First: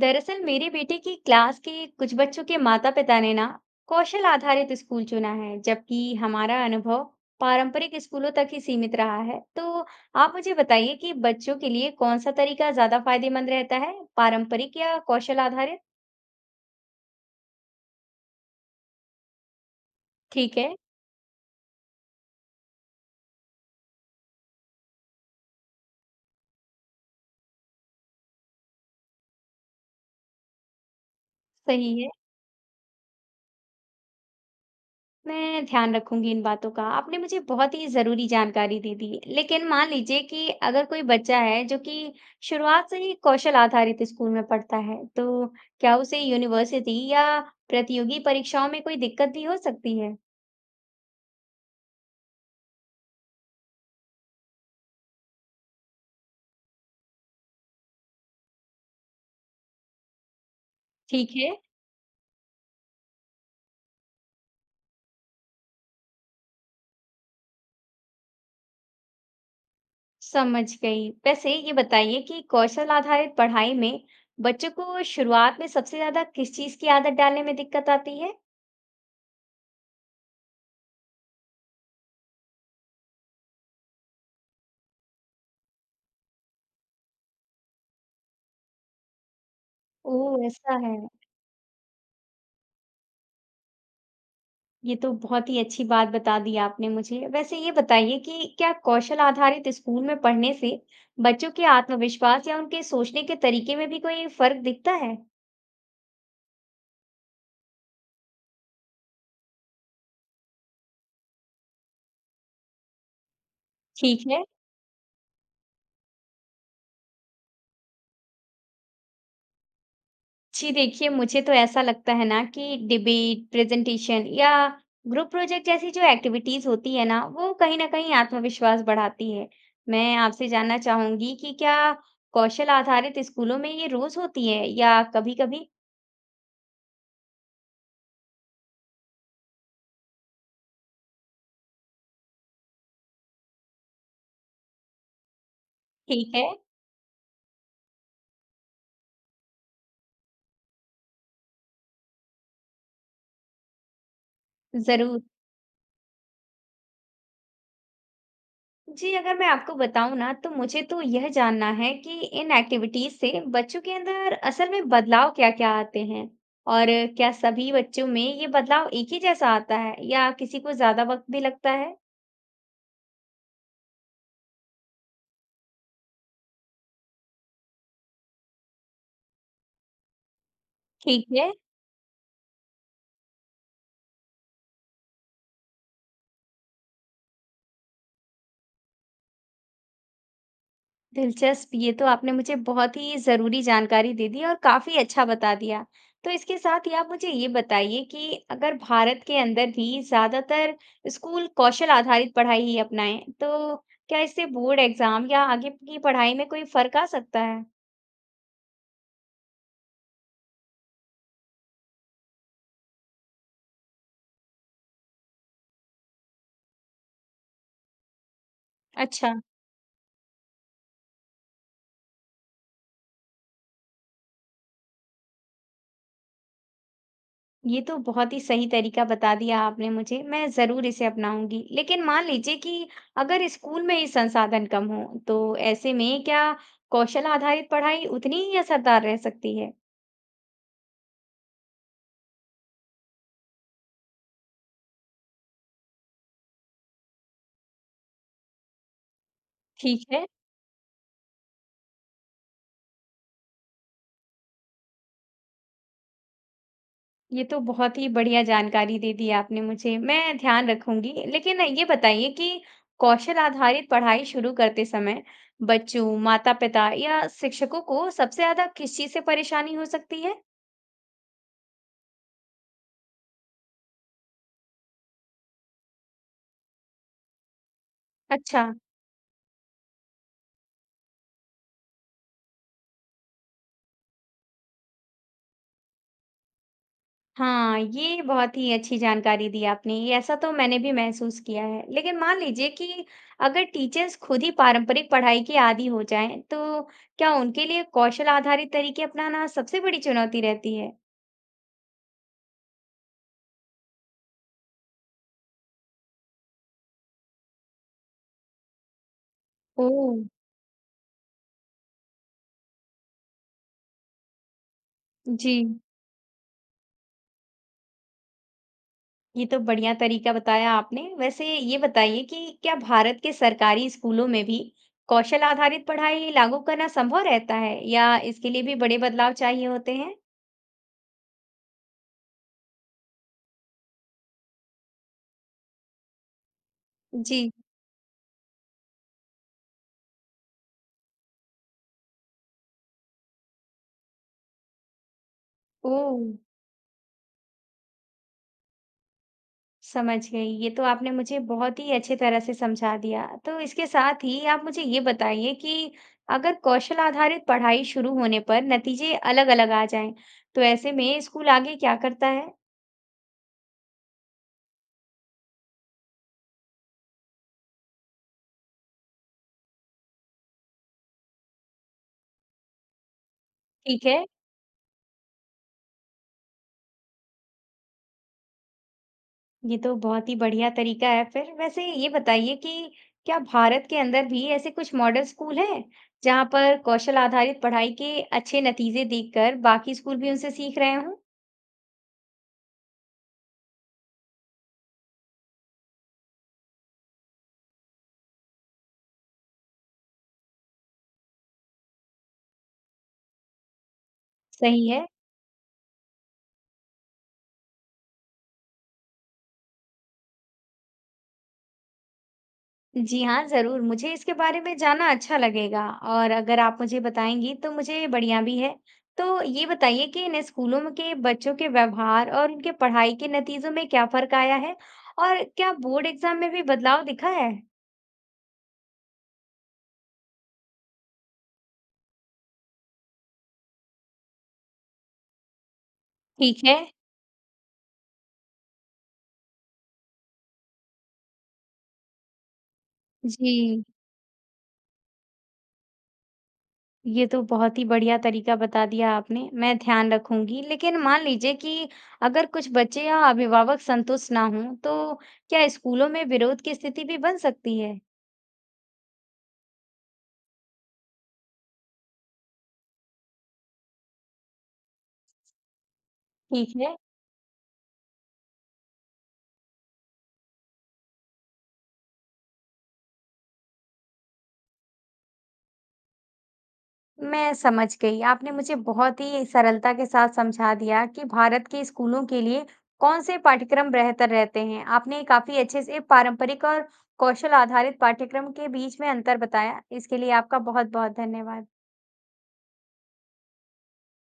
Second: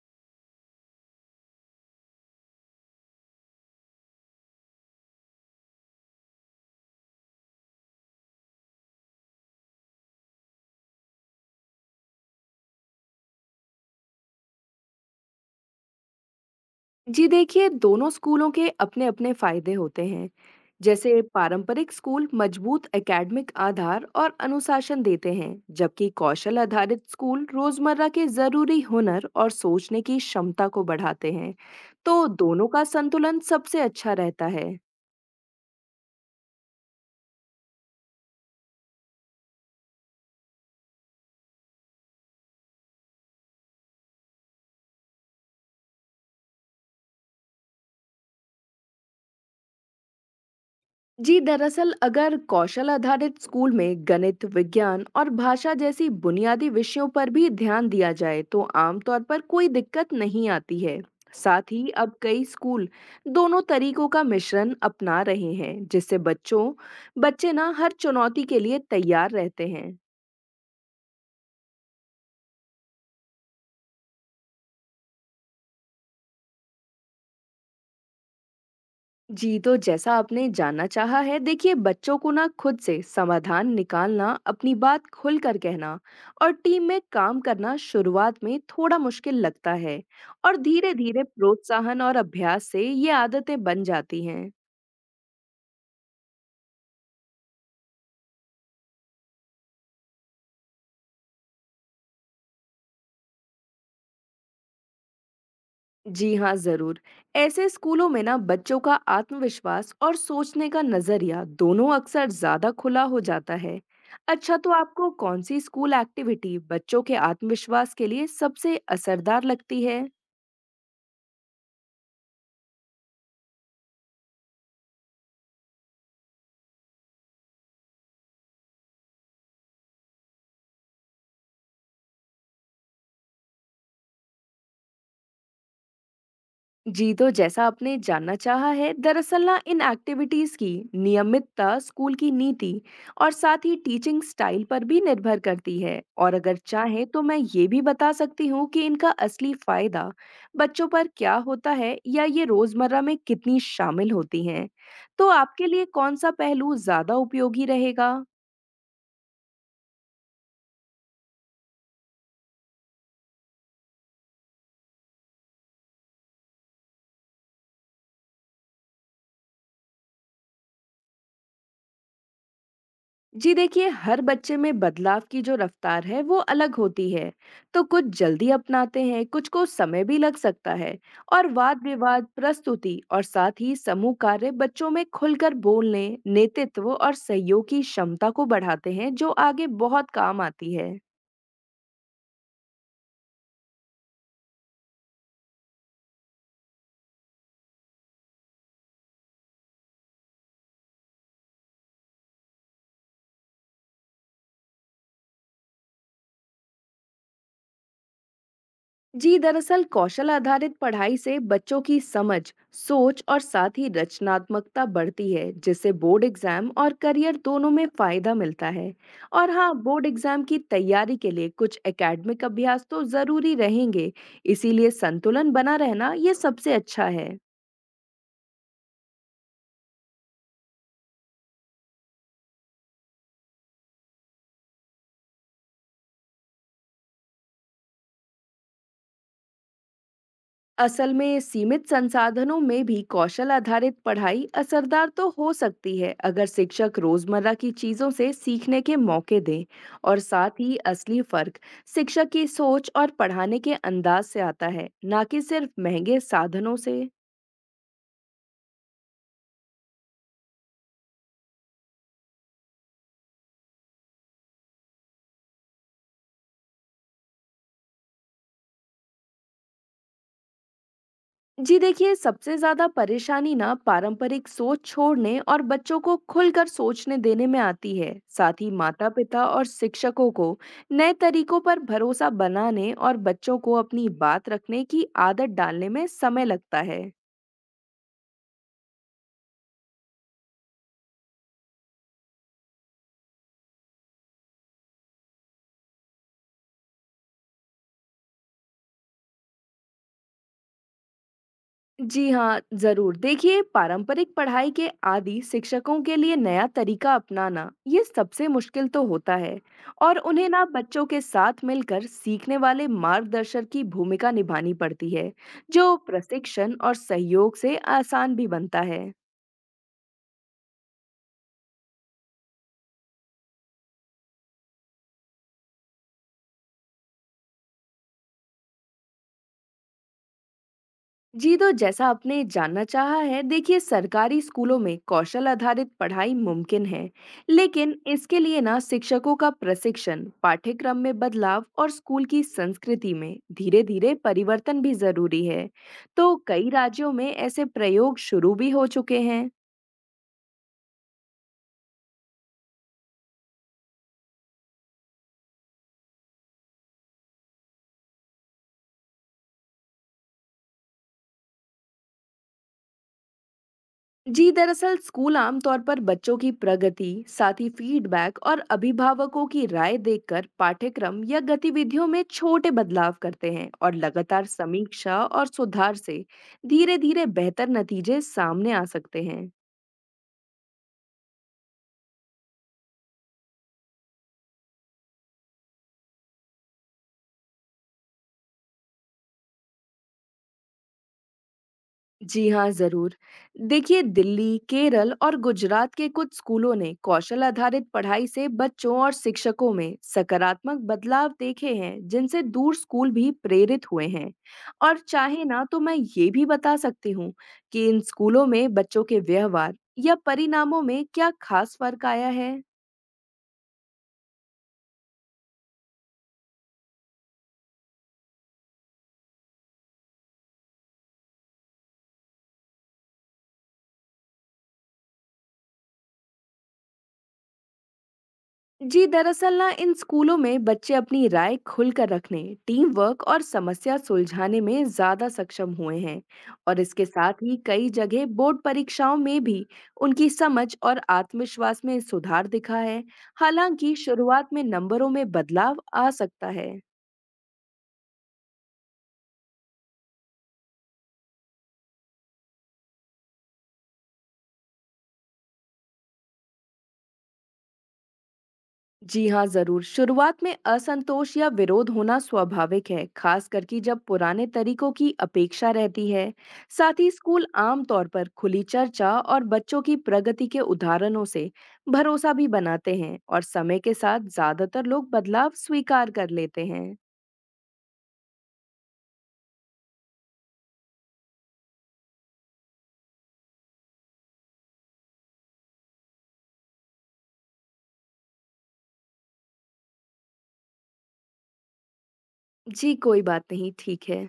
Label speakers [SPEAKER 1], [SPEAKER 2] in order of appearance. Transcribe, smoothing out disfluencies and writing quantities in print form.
[SPEAKER 1] दरअसल मेरी बेटी की क्लास के कुछ बच्चों के माता-पिता ने ना कौशल आधारित स्कूल चुना है, जबकि हमारा अनुभव पारंपरिक स्कूलों तक ही सीमित रहा है। तो आप मुझे बताइए कि बच्चों के लिए कौन सा तरीका ज्यादा फायदेमंद रहता है, पारंपरिक या कौशल आधारित।
[SPEAKER 2] जी देखिए, दोनों स्कूलों के अपने-अपने फायदे होते हैं।
[SPEAKER 1] ठीक है।
[SPEAKER 2] जैसे पारंपरिक स्कूल मजबूत एकेडमिक आधार और अनुशासन देते हैं, जबकि कौशल आधारित स्कूल रोजमर्रा के जरूरी हुनर और सोचने की क्षमता को बढ़ाते हैं।
[SPEAKER 1] सही है।
[SPEAKER 2] तो दोनों का संतुलन सबसे अच्छा रहता है।
[SPEAKER 1] मैं ध्यान रखूंगी इन बातों का। आपने मुझे बहुत ही जरूरी जानकारी दे दी। लेकिन मान लीजिए कि अगर कोई बच्चा है जो कि शुरुआत से ही कौशल आधारित स्कूल में पढ़ता है, तो क्या उसे यूनिवर्सिटी या प्रतियोगी परीक्षाओं में कोई दिक्कत भी हो सकती है?
[SPEAKER 2] जी दरअसल अगर कौशल आधारित स्कूल में गणित विज्ञान और भाषा जैसी बुनियादी विषयों पर भी ध्यान दिया जाए तो आमतौर पर कोई दिक्कत नहीं आती है।
[SPEAKER 1] ठीक है।
[SPEAKER 2] साथ ही अब कई स्कूल दोनों तरीकों का मिश्रण अपना रहे हैं जिससे बच्चों बच्चे ना हर चुनौती के लिए तैयार रहते हैं।
[SPEAKER 1] समझ गई। वैसे ये बताइए कि कौशल आधारित पढ़ाई में बच्चों को शुरुआत में सबसे ज्यादा किस चीज की आदत डालने में दिक्कत आती है?
[SPEAKER 2] जी तो जैसा आपने जानना चाहा है, देखिए बच्चों को ना खुद से समाधान निकालना, अपनी बात खुलकर कहना और टीम में काम करना शुरुआत में थोड़ा मुश्किल लगता है।
[SPEAKER 1] ओ।
[SPEAKER 2] और
[SPEAKER 1] ऐसा
[SPEAKER 2] धीरे
[SPEAKER 1] है।
[SPEAKER 2] धीरे प्रोत्साहन और अभ्यास से ये आदतें बन जाती हैं।
[SPEAKER 1] ये तो बहुत ही अच्छी बात बता दी आपने मुझे। वैसे ये बताइए कि क्या कौशल आधारित स्कूल में पढ़ने से बच्चों के आत्मविश्वास या उनके सोचने के तरीके में भी कोई फर्क दिखता है?
[SPEAKER 2] जी हाँ जरूर। ऐसे स्कूलों में ना बच्चों का आत्मविश्वास और सोचने का नजरिया दोनों अक्सर ज्यादा खुला हो जाता है।
[SPEAKER 1] ठीक है।
[SPEAKER 2] अच्छा, तो आपको कौन सी स्कूल एक्टिविटी बच्चों के आत्मविश्वास के लिए सबसे असरदार लगती है?
[SPEAKER 1] जी देखिए, मुझे तो ऐसा लगता है ना कि डिबेट, प्रेजेंटेशन या ग्रुप प्रोजेक्ट जैसी जो एक्टिविटीज़ होती है ना, वो कहीं न कहीं आत्मविश्वास बढ़ाती है। मैं आपसे जानना चाहूँगी कि क्या कौशल आधारित स्कूलों में ये रोज़ होती है या कभी-कभी?
[SPEAKER 2] जी तो जैसा आपने जानना चाहा है, दरअसल ना इन एक्टिविटीज की नियमितता स्कूल की नीति और साथ ही टीचिंग स्टाइल पर भी निर्भर करती है।
[SPEAKER 1] ठीक
[SPEAKER 2] और
[SPEAKER 1] है,
[SPEAKER 2] अगर चाहे तो मैं ये भी बता सकती हूँ कि इनका असली फायदा बच्चों पर क्या होता है या ये रोजमर्रा में कितनी शामिल होती हैं।
[SPEAKER 1] ज़रूर।
[SPEAKER 2] तो आपके लिए कौन सा पहलू ज्यादा उपयोगी रहेगा?
[SPEAKER 1] जी, अगर मैं आपको बताऊँ ना, तो मुझे तो यह जानना है कि इन एक्टिविटीज़ से बच्चों के अंदर असल में बदलाव क्या-क्या आते हैं? और क्या सभी बच्चों में ये बदलाव एक ही जैसा आता है या किसी को ज़्यादा वक़्त भी लगता है?
[SPEAKER 2] जी देखिए, हर बच्चे में बदलाव की जो रफ्तार है वो अलग होती है। तो कुछ जल्दी अपनाते हैं, कुछ को समय भी लग सकता है।
[SPEAKER 1] ठीक
[SPEAKER 2] और
[SPEAKER 1] है।
[SPEAKER 2] वाद विवाद, प्रस्तुति और साथ ही समूह कार्य बच्चों में खुलकर बोलने, नेतृत्व और सहयोग की क्षमता को बढ़ाते हैं, जो आगे बहुत काम आती है।
[SPEAKER 1] दिलचस्प। ये तो आपने मुझे बहुत ही ज़रूरी जानकारी दे दी और काफ़ी अच्छा बता दिया। तो इसके साथ ही आप मुझे ये बताइए कि अगर भारत के अंदर भी ज़्यादातर स्कूल कौशल आधारित पढ़ाई ही अपनाएँ, तो क्या इससे बोर्ड एग्ज़ाम या आगे की पढ़ाई में कोई फ़र्क आ सकता है?
[SPEAKER 2] जी दरअसल कौशल आधारित पढ़ाई से बच्चों की समझ, सोच और साथ ही रचनात्मकता बढ़ती है, जिससे बोर्ड एग्जाम और करियर दोनों में फायदा मिलता है।
[SPEAKER 1] अच्छा।
[SPEAKER 2] और हाँ, बोर्ड एग्जाम की तैयारी के लिए कुछ एकेडमिक अभ्यास तो जरूरी रहेंगे। इसीलिए संतुलन बना रहना ये सबसे अच्छा है।
[SPEAKER 1] ये तो बहुत ही सही तरीका बता दिया आपने मुझे, मैं ज़रूर इसे अपनाऊंगी। लेकिन मान लीजिए कि अगर स्कूल में ही संसाधन कम हो, तो ऐसे में क्या कौशल आधारित पढ़ाई उतनी ही असरदार रह सकती है?
[SPEAKER 2] असल में सीमित संसाधनों में भी कौशल आधारित पढ़ाई असरदार तो हो सकती है अगर शिक्षक रोजमर्रा की चीजों से सीखने के मौके दें।
[SPEAKER 1] ठीक
[SPEAKER 2] और
[SPEAKER 1] है।
[SPEAKER 2] साथ ही असली फर्क शिक्षक की सोच और पढ़ाने के अंदाज से आता है, ना कि सिर्फ महंगे साधनों से।
[SPEAKER 1] ये तो बहुत ही बढ़िया जानकारी दे दी आपने मुझे, मैं ध्यान रखूँगी। लेकिन ये बताइए कि कौशल आधारित पढ़ाई शुरू करते समय बच्चों, माता-पिता या शिक्षकों को सबसे ज़्यादा किस चीज़ से परेशानी हो सकती है?
[SPEAKER 2] जी देखिए, सबसे ज्यादा परेशानी ना पारंपरिक सोच छोड़ने और बच्चों को खुलकर सोचने देने में आती है। साथ
[SPEAKER 1] अच्छा।
[SPEAKER 2] ही माता पिता और शिक्षकों को नए तरीकों पर भरोसा बनाने और बच्चों को अपनी बात रखने की आदत डालने में समय लगता है।
[SPEAKER 1] हाँ, ये बहुत ही अच्छी जानकारी दी आपने, ये ऐसा तो मैंने भी महसूस किया है। लेकिन मान लीजिए कि अगर टीचर्स खुद ही पारंपरिक पढ़ाई के आदी हो जाएँ, तो क्या उनके लिए कौशल आधारित तरीके अपनाना सबसे बड़ी चुनौती रहती है?
[SPEAKER 2] जी हाँ, ज़रूर। देखिए, पारंपरिक पढ़ाई के आदी शिक्षकों के लिए नया तरीका अपनाना, ये सबसे मुश्किल तो होता है।
[SPEAKER 1] ओह!
[SPEAKER 2] और उन्हें ना बच्चों के साथ मिलकर सीखने वाले मार्गदर्शक की भूमिका निभानी पड़ती है,
[SPEAKER 1] जी,
[SPEAKER 2] जो प्रशिक्षण और सहयोग से आसान भी बनता है।
[SPEAKER 1] ये तो बढ़िया तरीका बताया आपने। वैसे ये बताइए कि क्या भारत के सरकारी स्कूलों में भी कौशल आधारित पढ़ाई लागू करना संभव रहता है या इसके लिए भी बड़े बदलाव चाहिए होते हैं?
[SPEAKER 2] जी तो जैसा आपने जानना चाहा है, देखिए सरकारी स्कूलों में कौशल आधारित पढ़ाई मुमकिन है।
[SPEAKER 1] जी।
[SPEAKER 2] लेकिन इसके लिए ना शिक्षकों का प्रशिक्षण, पाठ्यक्रम में बदलाव और स्कूल की संस्कृति में धीरे धीरे परिवर्तन भी जरूरी है।
[SPEAKER 1] ओह!
[SPEAKER 2] तो कई राज्यों में ऐसे प्रयोग शुरू भी हो चुके हैं।
[SPEAKER 1] समझ गई। ये तो आपने मुझे बहुत ही अच्छे तरह से समझा दिया। तो इसके साथ ही आप मुझे ये बताइए कि अगर कौशल आधारित पढ़ाई शुरू होने पर नतीजे अलग-अलग आ जाएँ, तो ऐसे में स्कूल आगे क्या करता है?
[SPEAKER 2] जी दरअसल स्कूल आमतौर पर बच्चों की प्रगति, साथी फीडबैक और अभिभावकों की राय देखकर पाठ्यक्रम या गतिविधियों में छोटे बदलाव करते हैं। और
[SPEAKER 1] ठीक है।
[SPEAKER 2] लगातार समीक्षा और सुधार से धीरे धीरे बेहतर नतीजे सामने आ सकते हैं।
[SPEAKER 1] ये तो बहुत ही बढ़िया तरीका है फिर। वैसे ये बताइए कि क्या भारत के अंदर भी ऐसे कुछ मॉडल स्कूल हैं जहाँ पर कौशल आधारित पढ़ाई के अच्छे नतीजे देखकर बाकी स्कूल भी उनसे सीख रहे हों?
[SPEAKER 2] जी हाँ, ज़रूर। देखिए दिल्ली, केरल और गुजरात के कुछ स्कूलों ने कौशल आधारित पढ़ाई से बच्चों और शिक्षकों में सकारात्मक बदलाव देखे हैं, जिनसे दूर स्कूल भी प्रेरित हुए हैं।
[SPEAKER 1] सही
[SPEAKER 2] और
[SPEAKER 1] है।
[SPEAKER 2] चाहे ना तो मैं ये भी बता सकती हूँ कि इन स्कूलों में बच्चों के व्यवहार या परिणामों में क्या खास फर्क आया है।
[SPEAKER 1] जी हाँ, ज़रूर। मुझे इसके बारे में जानना अच्छा लगेगा और अगर आप मुझे बताएंगी तो मुझे बढ़िया भी है। तो ये बताइए कि इन स्कूलों में के बच्चों के व्यवहार और उनके पढ़ाई के नतीजों में क्या फ़र्क आया है? और क्या बोर्ड एग्ज़ाम में भी बदलाव दिखा है?
[SPEAKER 2] जी दरअसल ना इन स्कूलों में बच्चे अपनी राय खुलकर रखने, टीम वर्क और समस्या सुलझाने में ज्यादा सक्षम हुए हैं।
[SPEAKER 1] ठीक है।
[SPEAKER 2] और इसके साथ ही कई जगह बोर्ड परीक्षाओं में भी उनकी समझ और आत्मविश्वास में सुधार दिखा है।
[SPEAKER 1] जी।
[SPEAKER 2] हालांकि शुरुआत में नंबरों में बदलाव आ सकता है।
[SPEAKER 1] ये तो बहुत ही बढ़िया तरीका बता दिया आपने, मैं ध्यान रखूँगी। लेकिन मान लीजिए कि अगर कुछ बच्चे या अभिभावक संतुष्ट ना हों, तो क्या स्कूलों में विरोध की स्थिति भी बन सकती है?
[SPEAKER 2] जी हाँ जरूर, शुरुआत में असंतोष या विरोध होना स्वाभाविक है, खास करके जब पुराने तरीकों की अपेक्षा रहती है।
[SPEAKER 1] ठीक है,
[SPEAKER 2] साथ ही स्कूल आमतौर पर खुली चर्चा और बच्चों की प्रगति के उदाहरणों से भरोसा भी बनाते हैं। और समय के साथ ज्यादातर लोग बदलाव स्वीकार कर लेते हैं।
[SPEAKER 1] मैं समझ गई। आपने मुझे बहुत ही सरलता के साथ समझा दिया कि भारत के स्कूलों के लिए कौन से पाठ्यक्रम बेहतर रहते हैं। आपने काफ़ी अच्छे से पारंपरिक और कौशल आधारित पाठ्यक्रम के बीच में अंतर बताया। इसके लिए आपका बहुत-बहुत धन्यवाद।
[SPEAKER 2] जी कोई बात नहीं, ठीक है।